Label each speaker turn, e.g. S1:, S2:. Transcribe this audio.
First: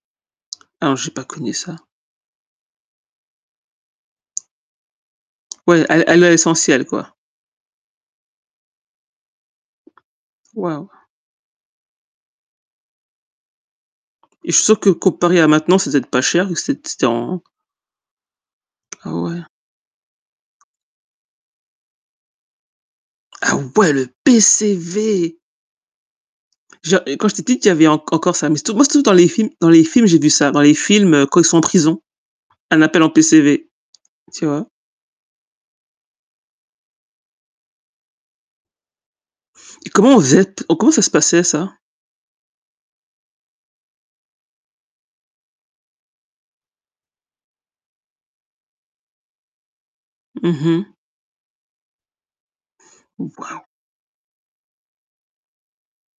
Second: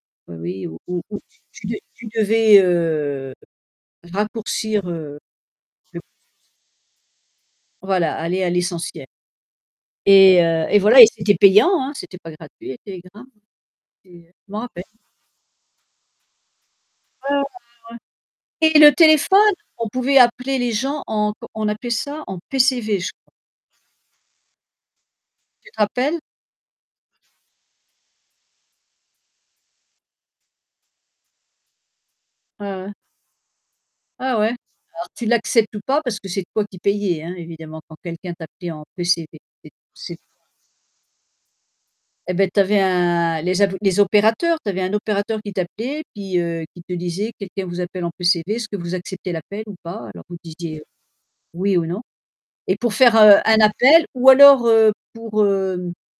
S1: Ouais, oui, ou
S2: Ah non,
S1: ou
S2: j'ai
S1: ou
S2: pas
S1: tu
S2: connu
S1: tu
S2: ça.
S1: de tu devais, heu, raccourcir, heu,
S2: Ouais,
S1: le
S2: all aller à l'essentiel, quoi.
S1: Voilà, aller à l’essentiel. Et, heu, et
S2: Waouh!
S1: voilà, et c'était payant, hein, c'était pas gratuit, les télégrammes. C'était
S2: Et
S1: je
S2: je
S1: m'en
S2: suis sûre
S1: rappelle.
S2: que, comparé à maintenant, c'est peut-être pas cher, vu que c'ét c'était
S1: Ouais, ouais,
S2: en
S1: ouais, ouais. Et le
S2: Ah ouais?
S1: téléphone, on pouvait appeler les gens en co on appelait ça en PCV, je crois.
S2: Ah ouais! Le PCV!
S1: Tu te rappelles?
S2: Je et quand j'étais petite, il y avait enc encore ça, mais, surtout moi surtout dans les films dans les films, j'ai vu ça. Dans les films, heu, quand ils sont en prison,
S1: Ouais,
S2: un
S1: ouais.
S2: appel en PCV,
S1: Ah
S2: tu
S1: ouais?
S2: vois?
S1: Alors tu l'acceptes ou pas, parce que c'est toi qui payais, hein, évidemment quand quelqu'un t'appelait en PCV. Et
S2: Et comment
S1: c'est
S2: on faisait p oh, comment ça se passait, ça?
S1: Et beh, tu avais un les abo les opérateurs tu avais un opérateur qui t'appelait puis, heu, qui te disait: «Quelqu'un vous appelle en PCV. Est-ce que vous acceptez l'appel ou pas?» alors vous
S2: Mmh
S1: disiez, heu:
S2: mh.
S1: «oui» ou «non». Et pour faire, heu, un
S2: Waouh!
S1: appel ou alors, heu, pour hem